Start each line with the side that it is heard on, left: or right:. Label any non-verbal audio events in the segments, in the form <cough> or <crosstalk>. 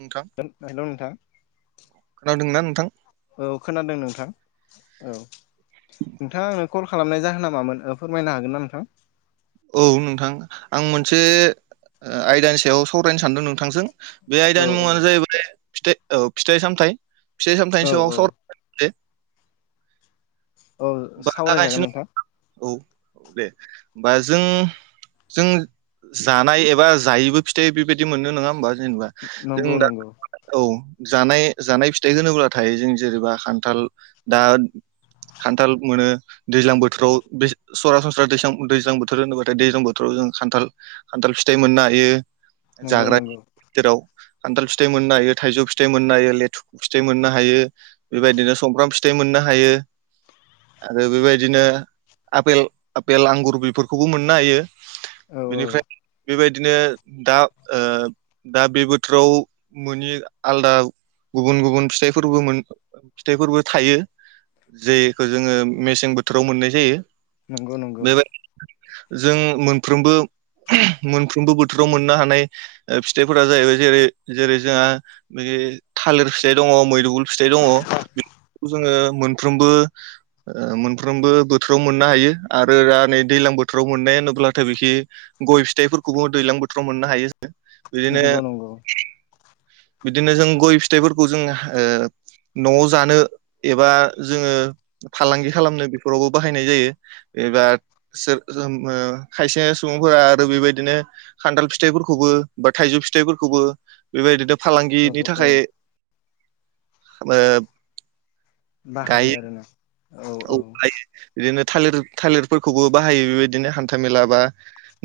right: नोंथां
left: हेलौ नोंथां
right: खोनादोंना नोंथां
left: औ खोनादों नोंथां औ नोंथाङा आंनो कल खालामनाय जाहोना मामोन ओ फोरमायनो हागोन ना नोंथां
right: औ नोंथां आं मोनसे आयदानि सायाव सावरायनो सानदों नोंथांजों बे
left: औ
right: आयदानि
left: औ
right: मुङानो जाहैबाय फिथाय औ फिथाइ सामथाय फिथाइ
left: औ
right: सामथायाइनि
left: औ
right: सायाव सावरायनोसै
left: औ
right: बा
left: सावरायजागोन
right: जागायनोसै
left: नोंथां
right: औ औ दे होमबा जों जों जानाय एबा जायोबो फिथाइ बेबायदि मोनो नङा होमबा जेनेबा जों
left: नंगौ
right: दा
left: नंगौ
right: औ जानाय जानाय फिथाइ होनोब्लाथाय जों जेनेबा खान्थाल दा खान्थाल मोनो दैज्लां बोथोराव सरासनस्रा दैसां दैज्लां बोथोर होनोबाथाय दैज्लां बोथोराव जों खान्थाल खान्थाल फिथाइ मोननो हायो
left: नंगौ
right: जाग्रा
left: नंगौ
right: फिथोराव खान्थाल फिथाइ मोननो हायो थाइजौ फिथाइ मोननो हायो लेथुखु फिथाइ मोननो हायो बेबायदिनो सुमफ्राम फिथाइ मोननो हायो आरो बेबादिनो आपेल आपेल आंगुर बिफोरखौबो मोननो हायो
left: औ औ
right: बेनिफ्राय बेबायदिनो दा ओ दा बे बोथोराव मोनि आलदा गुबुन गुबुन फिथाइफोरबो मोन ओ फिथाइफोरबो थायो। जेखो जोङो मेसें बोथोराव मोननाय जायो।
left: नंगौ नंगौ।
right: बेबाय जों मोनफ्रोमबो उमह मोनफ्रोमबो बोथोराव बे थालिर फिथाइ दङ मैदुगुल फिथाइ दङ बेखौ जोङो मोनफ्रोमबो ओ मोनफ्रोमबो बोथोराव मोननो हायो आरो दा नै दैलां बोथोराव मोननाय होनोब्लाथाय बिखि गय फिथाइफोरखौबो दैलां बोथोराव मोननो हायो। बिदिनो
left: नंगौ नंगौ।
right: बिदिनो जों गय फिथाइफोरखौ जोङो ओ न'आव जानो एबा जोङो फालांगि खालामनो बेफोरावबो बाहायनाय जायो। एबार सो जो मो खायसे सुबुंफोरा आरो बेबायदिनो खान्थाल फिथाइफोरखौबो बा थाइजौ फि फिथाइफोरखौबो बेबायदि द
left: औ
right: फालांगिनि
left: औ
right: थाखाय खामो
left: बाहायो आरो ना।
right: औ हायो बिदिनो थालिर थालिरफोरखौबो बाहायो बेबायदिनो हान्थामेला बा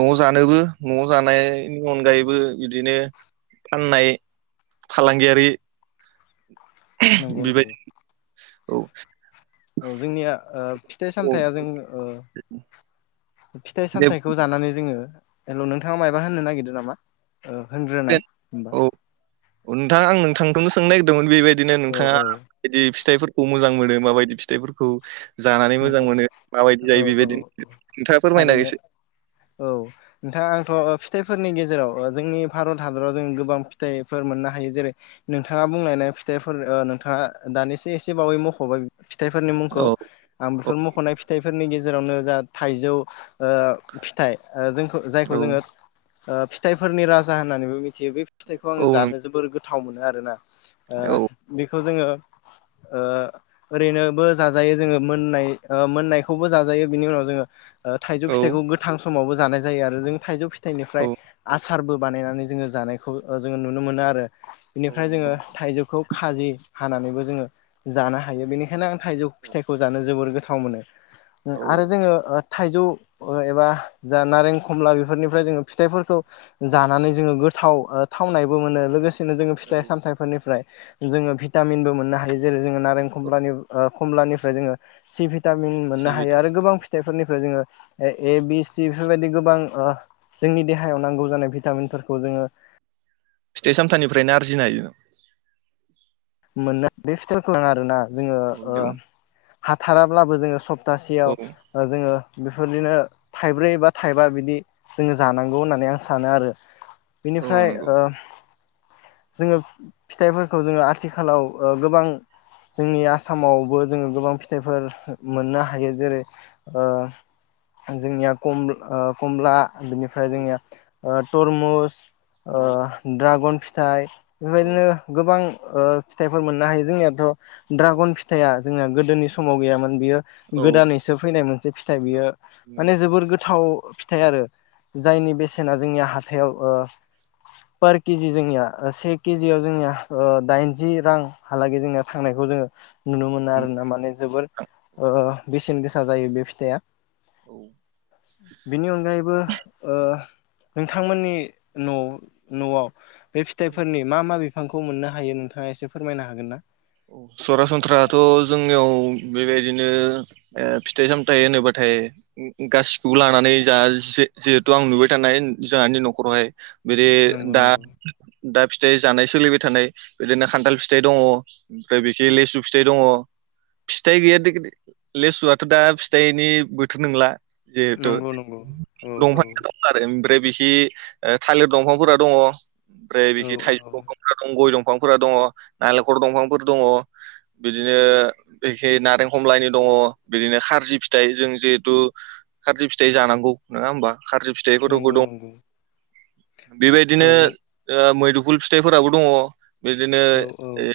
right: न'आव जानोबो न'आव जानाय नि अनगायैबो बिदिनो फाननाय फालांगियारि उमह
left: नंगौ नंगौ
right: बेबायदि औ।
left: औ जोंनिया ओ फिथाइ
right: औ
left: सामथाइया जों ओ फिथाइ
right: दे
left: सामथायाइखौ जानानै जोङो हेल' नोंथाङा मायबा होननो नागिरदों नामा? होनग्रोनाय होनबा।
right: औ नोंथां आं नोंथांखौनो सोंनो नागिरदोंमोन बेबायदिनो
left: औ
right: नोंथाङा
left: औ
right: बिदि फिथाइफोर खौ मोजां मोनो माबायदि फिथाइफोरखौ जानानै मोजां
left: नंगौ
right: मोनो माबायदि
left: औ
right: जायो
left: औ
right: बेबायदि नोंथाङा फोरमायना
left: थारैनो
right: गोसो
left: औ नोंथां आंथ' फिथाइफोरनि गेजेराव ओ जोंनि भारत हादराव जों गोबां फिथाइफोर मोननो हायो जेरै नोंथाङा बुंलांनाय फिथाइफोर ओ नोंथाङा दानिसो एसे बावै मख'बाय फिथाइफोरनि मुंखौ
right: औ
left: आं
right: औ
left: बेफोर मख'नाय फिथाइफोरनि गेजेरावनो जा थाइजौ ओ फिथाइ ओ जोंखौ जायखौ
right: औ
left: जोङो ओ फिथाइफोरनि राजा होननानैबो मिथियो बे फिथाइखौ आं
right: औ नों
left: जानो जोबोर गोथाव मोनो आरो ना। ओ
right: औ
left: बेखौ जोङो ओरैनोबो जाजायो जोङो मोननाय ओ मोननायखौबो जाजायो बिनि उनाव जोङो ओ थाइजौ
right: औ
left: फिथाइखौ गोथां समावबो जानाय जायो आरो जों थाइजौ फिथाइनिफ्राय
right: औ
left: आ सारबो बानायनानै जोङो जानायखौ ओ जोङो नुनो मोनो आरो
right: औ
left: बेनिफ्राय
right: नंगौ
left: जोङो
right: नोंथां
left: थाइजौखौ खाजि हानानैबो जोङो जानो हायो बेनिखायनो आं थाइजौ फिथाइखौ जानो जोबोर गोथाव मोनो। उम
right: औ
left: आरो जोङो ओ थाइजौ एबा जा नारें खमला बेफोरनिफ्राय जोङो फिथाइफोरखौ जानानै जोङो गोद थाव ओ थावनायबो मोनो लोगोसे नो जोङो
right: औ
left: फिथाइ सामथाइफोरनिफ्राय जोङो भिटामिनबो मोननो हायो जेरै जोङो नारें
right: औ
left: खमबलानि खमलानिफ्राय जोङो सि भिटामिन मोननो हायो
right: सिबिदा
left: आरो गोबां फिथाइफोरनि फ्राय जोङो ए बि सि बेफोरबायदि गोबां ओ जोंनि देहायाव नांगौ जानाय भिटामिनफोरखौ जोङो
right: फिथाइ सामथनिफ्रायनो आरजिनो हायो।
left: मोननो बे <inaudible> आरोना जोङो
right: औ दे बुं
left: हाथाराब्लाबो जोङो सब सप्तासेयाव
right: औ
left: ओ जोङो बेफोरबादिनो थाइब्रै बा थाइबा बिदि जोङो जानांगौ होननानै आं सानो आरो।
right: औ
left: बिनिफ्राय
right: नंगौ
left: ओ जोङो फिथाइफोरखौ जोङो आ थिखालाव ओ गोबां जोंनि आसामावबो जोङो गोबां फिथाइफोर मोननो हायो जेरै ओ आं जोंनिया कम कमला बिनिफ्राय
right: औ
left: जोंनिया तरमुस
right: औ
left: दड्रागन फिथाइ
right: औ
left: बेबायदिनो गोबां फिथाइफोर मोननो हायो जोंनियाथ' दड्रागन फिथाइया जोंना गोदोनि समाव गैयामोन बियो
right: औ
left: गोदानैसो फैनाय मोनसे फिथाइ बियो
right: नों
left: माने जोबोर गोथाव। फिथाइ आरो जायनि बेसेना जोंनिया हाथायाव ओ पार केजि जोंनिया से केजियाव जोंनिया ओ दाइनजि रांहालागै जोंनिया थांनायखौ जोङो नुनो मोनो आर ना माने जोबोर ओ बेसेन गोसा जायो बे फिथाइया
right: औ
left: बेनि अनगायैबो ओ नोंथांमोननि न' न'आव बे
right: औ
left: फिथाइफोरनि मा मा बिफ बिफांखौ मोननो हायो नोंथाङा एसे फोरमायनो हागोन ना?
right: सरासनस्रायाथ' जोंनियाव बेबायदिनो फिथाइ सामथायाइ होनोबाथाय गासिखौबो लानानै ज जिहेतु आं नुबाय थानाय जोंहानि न'खरावहाय बिदि
left: नंगौ
right: दा
left: नंगौ
right: दा फिथाइ जानाय सोलिबाय थानाय बिदिनो खान्थाल फिथाइ दङ। ओमफ्राय बिख लेसु फिथाइ दङ। फिथाइ गैयााद लेस जुआथ' दा फिथाइनि बोथोर नंला जिहेथु
left: नंगौ नंगौ औ औ
right: दंफां दं आरो। ओमफ्राय बिखि थालिर दंफांफोरा दङो ओमफ्राय
left: औ
right: बिखि थाइजौ
left: औ
right: दंफांफोरा दं गय दंफां फोरा दंफांफोरा दङो नालेंखर दंफांफोर दङो। बिदिनो एखे नारें हमलायनि दङ बिदिनो खारजि फिथाइ जों जिहेतु खारजि फिथाइ जानांगौ नङा होमबा खारजि फिथाइखौथ'बो
left: नंगौ
right: दं।
left: नंगौ औ
right: बेबायदिनो ओ मैदुफुल फिथाइफोराबो दङो बिदिनो
left: औ औ
right: ओ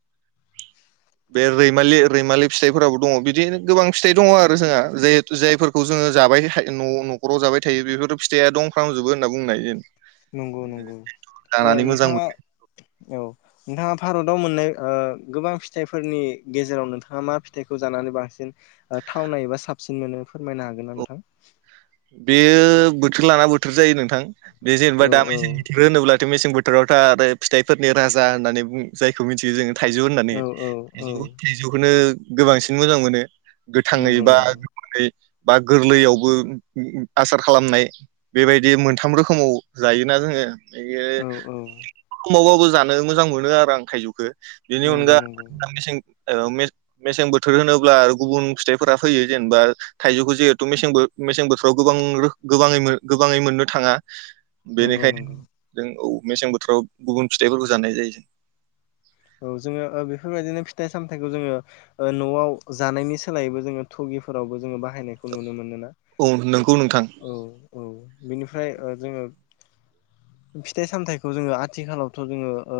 right: <inaudible> बे रैमालि रैमालि फिथाइफोरावो दङो बिदि गोबां फिथाइ दङ आरो जोंहा जेहेथु जायफोरखौ जों जोङो जाबाय' न'खराव जाबाय थायो बेफोर' फिथाइ दंफ्रामजोबो होनना बुंनो हायो।
left: नंगौ नंगौ
right: मोजां
left: नोंथाङा औ। नोंथाङा भारताव मोननाय गोबां फिथाइफोरनि गेजेराव नोंथाङा मा फिथाइखौ जानानै बांसिन थाव नायबा साबसिन मोनो फोरमायनो हागोन ना
right: मोनो
left: नोंथां।
right: बेयो बोथोर लाना बोथोर जायो नोंथां बे
left: औ
right: जेनेबा दामै
left: औ
right: ज बोथोर होनोब्ला बे' मेसें बोथोरावथा आरो फिथाइफोरनि राजा होननानै जायखौ मिथियो जों थाइजौ होननानै
left: औ औ औ
right: थजौ थाइजौखौनो गोबांसिन मोजां मोनो। गोथाङै
left: नंगौ
right: बा
left: नंगौ
right: गोमोनै बा गोरलैयावबो आसार खालामनाय बेबायदि मोनथाम रोखोमाव जायोना जोङो।
left: औ औ
right: <unintelligible> जानो मोजां मोनो आरो आं थाइजौखौ। बेनि
left: नंगौ
right: अनगा
left: नंगौ
right: <inaudible> ओ मे-मेसें बोथोर होनोब्ला गुबुन फिथाइफोरा फैयो जेनेबा थाइजौखौ जिहेथु मेसें बोथोर राव गोबां रो गेबाङै गोबाङै मोननो थाङा
left: नंगौ
right: बेनिखायनो
left: नंगौ
right: जों औ मेसें बोथोराव गुबुन फिथाइफोरखौ जानाय जायो जों।
left: औ जोङो बेफोरबायदिनो फिथाइ सामथायाइखौ जोङो ओ न'आव जानायनि सोलायैबो जोङो थुगि फोरावबो जोङो बाहायनायखौ नुनो मोनो ना?
right: औ नंगौ नोंथां
left: औ औ। बिनिफ्राय ओ जोङो फिथाइ सामथाइखौ जोङो आथिखालावथ' जोङो ओ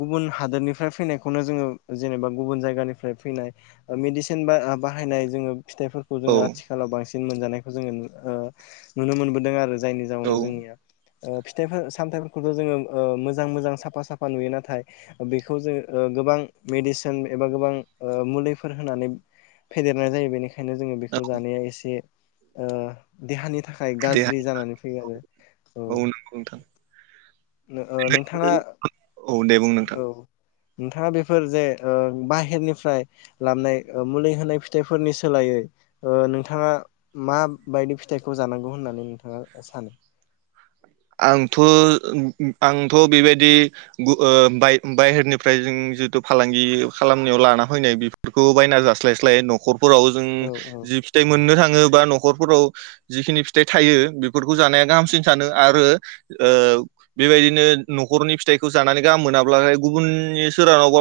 left: गुबुन हादोरनिफ्राय फैनायखौनो जोङो जेनेबा गुबुन जायगानिफ्राय फैनाय मेडिसिन बा-बाहायनाय जोङो फिथाइफोरखौ
right: औ
left: जोङो आथिखालाव बांसिन मोनजानायखौ जोङो नुनो मोनबोदों आरो जों जायनि
right: औ
left: जाउनाव जोंनिया फिथाइ सामथाइफोरखौथ' जोङो मोजां मोजां साफा साफा नुयो नाथाय बेखौ जों ओ गोबां मेडिसिन एबा गोबां मुलिफोर होनानै फेदेरनाय जायो बेनिखायनो जोङो बेखौ
right: औ
left: जानाया एसे ओ देहानि थाखाय
right: दे
left: गाज्रि जानानै फैयो आरो औ।
right: नंगौ नोंथां
left: ओ नोंथाङा
right: औ दे
left: औ
right: <inaudible>
left: नोंथाङा बेफोर जे ओ बाहेरनिफ्राय लाबनाय मुलि होनाय फिथाइफोरनि सोलाइयै ओ नोंथाङा माबायदि फिथाइखौ जानांगौ होननानै नोंथाङा सानो?
right: <inaudible> आंथ' आंथ' बेबायदि ओ बाय-बायहेरनिफ्राय जों जिथु फालांगि खालामनायाव लाना फैनाय बेफोरखौ बायना जास्लायस्लाय न'खर फोराव जों
left: औ औ
right: जि फिथाइ मोननो थाङो बा न खरफोराव जिखिनि फिथाइ थायो बेफोरखौ जानाया गाहामसिन सानो आरो ओ बेबायदिनो न'खरनि फिथाइखौ जानानै गाहाम मोनाब्ला गुबुननि सोरहानावबा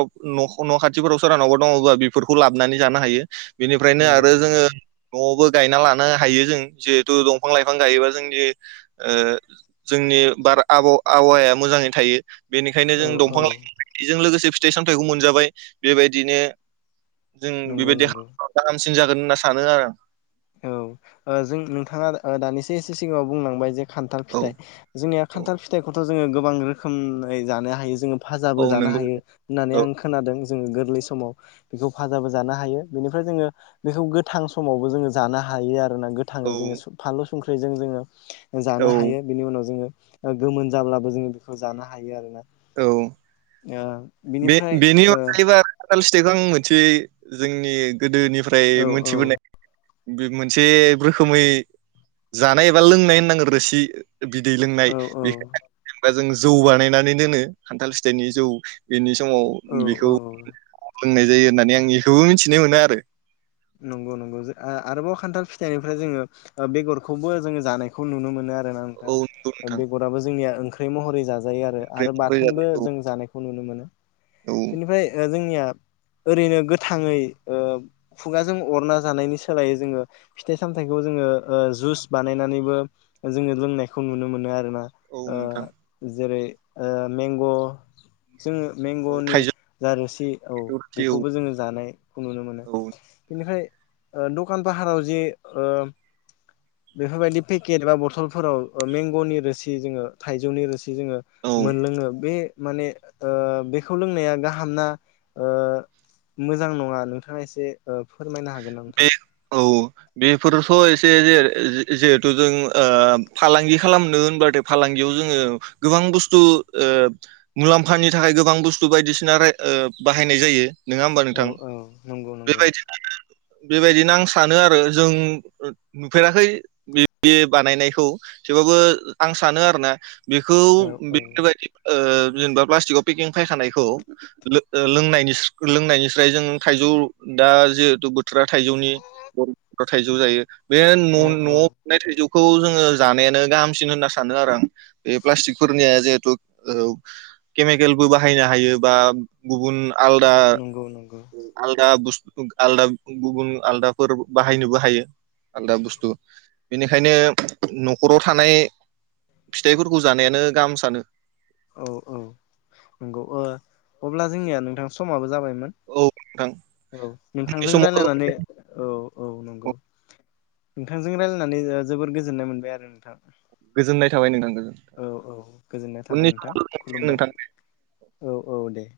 right: न' खाथिफोराव सोरहानावबा दङबा बेफोरखौ लाबोनानै जानो हायो। बेनिफ्रायनो
left: नंगौ
right: आरो
left: नंगौ
right: जोङो न'आवबो गायना लानो हायो जों जिहेथु दंफां लाइफां गायोबा जोंनि ओ जोंनि बार आबहावाया मोजाङै थायो बेनिखायनो
left: औ
right: जों
left: औ
right: दंफां लाइफां जों लोगोसे फिथाइ सामथाइखौ मोनजाबाय, बेबायदिनो जों
left: नंगौ
right: बेबायदि <unintelligible>
left: नंगौ।
right: जागोन होनना सानो आरो आं।
left: औ ओ जों नोंथाङा दानिसो एसे सिगाङाव बुंलांबाय जे खान्थाल
right: औ
left: फिथाइ, जोंनिया
right: औ
left: खान्थाल फिथाइखौथ' जोङो गोबां रोखोमै जानो हायो जोङो
right: औ
left: भाजाबो जानो
right: नंगौ
left: हायो होननानै
right: औ
left: आं खोनादों। जोङो गोरलै समाव बेखौ फाजाबो जानो हायो। बेनिफ्राय जोङो बेखौ गोथां समावबो जोङो जानो हायो आरोखि। गोथाङै
right: औ
left: जोङो फानलु संख्रिजों जोङो
right: औ
left: जानो हायो। बेनि उनाव जोङो ओ गोमोन जाब्लाबो जोङो बेखौ जानो हायो आरो ना।
right: औ।
left: ओ।
right: बे
left: बिनिफ्राय
right: बेनि
left: ओ
right: अनगायैबो खान्थाल फिथायखौ आं मोनसे जोंनि गोदोनिफ्राय
left: औ
right: मोनथिबोनाय बे मोनसे रोखोमै जानाय एबा लोंनाय होननांगोन रोसि बिदै लोंनाय
left: औ
right: बेखौबा जों जौ बानायनानै दोनो, खान्थाल फिथाइनि जौ। बेनि
left: औ
right: समाव बेखौ
left: औ औ
right: लोंनाय जायो होननानै आं इखौबो मिथिनो मोनो आरो।
left: नंगौ नंगौ आरोबाव खान्थाल फिथाइनिफ्राय जोङो बेगरखौबो जोङो जानायखौ नुनो मोनो आरो ना नोंथां।
right: औ
left: ओ बेगाराबो जोंनि महर जा जायो आरो आरो
right: नंगौ नोंथां ओमफ्राय म रोजा
left: बाथोनबो
right: औ
left: जों जानायखौ नुनो मोनो।
right: औ
left: बेनिफाय ओ जोंनिया ओरैनो गोथाङै ओ खुगाजों अरना जानायनि सोलायै जोङो फिथाइ सामथाइखौ जोङो ओ जुस बानायनानैबो जोङो लोंनायखौ नुनो मोनो आरोना
right: औ
left: ओ
right: नोंथां
left: जेरै ओ मेंग' जोंङो में
right: औ
left: गनि
right: थाइजौ
left: जा रोसि औ
right: गोखै औ
left: बेखौबो जोङो जानायखौ नुनो मोनो
right: औ
left: बेनिफाय ओ दखान फाहाराव जे ओ बेफोरबायदि पेकेट बा बथलफोराव मेंग'नि रोसि जोङो थाइजौनि रोसि जे जोंङो
right: औ
left: मोनलोंङो बे माने ओ बे खौ लोंनाया गाहामना ओ मोजां नङा नोंथाङा एसे फोरमायनो हागोना नोंथां?
right: बे औ बेफोरथ' एसे जिहेथु जों ओ फालांगि खालामनो होनबाथाये फालांगि बेयाव जोङो गोबां बुस्थु ओ मुलाम्फानि थाखाय गोबां बुस्थु बायदिसिना बाहायनाय जायो नङा होमबा
left: औ
right: नोंथां
left: औ नंगौ नंगौ
right: बेबायदिनो बेबायदिनो आं सानो आरो जों नुफेराखै बे बानायनायखौ थेवबाब्बो आं सानो आरो ना बेखौ
left: औ औ
right: बेफोरबायदि ओ जेनेबा प्लास्टिकआव पेकिं फायखानायखौ लों लोंनायनिफ्रास्राय जों थाइजौ दा जिहेतु बोथोरा थाइजौनि बर' थाइजौ जायो बे'
left: औ
right: न'आव
left: औ
right: मोननाय थाइजौ खौ जोङो जानायानो गाहामसिन होनना सानो आरो आं बे प्लास्टिकफोरनिया जिहेथु औ केमिकेलबो बाहायनो हायो बा गुबुन आलदा
left: नंगौ नंगौ
right: आलदा <unintelligible> आलदा गुबुन आलदाफोर बाहायनोबो हायो आलदा बुस्थु बेनिखायनो नखराव थानाय फिथाइफोरखौ जानायानो गाहाम सानो
left: औ औ नंगौ अब्ला जोंनिया नोंथां समाबो जाबाय
right: औ नोंथां
left: औ
right: उननि
left: नोंथांजों
right: समाव
left: रायलायनानै औ औ नंगौ नोंथांजों रायजलायनानै जोबोर गोजोननाय मोनबाय आरो नोंथां
right: गोजोननाय थाबाय नोंथांखौ
left: औ औ गोजोननाय थाबाय नोंथां
right: लोगो मोनसिगोन नोंथां
left: खुलुमबाय औ औ दे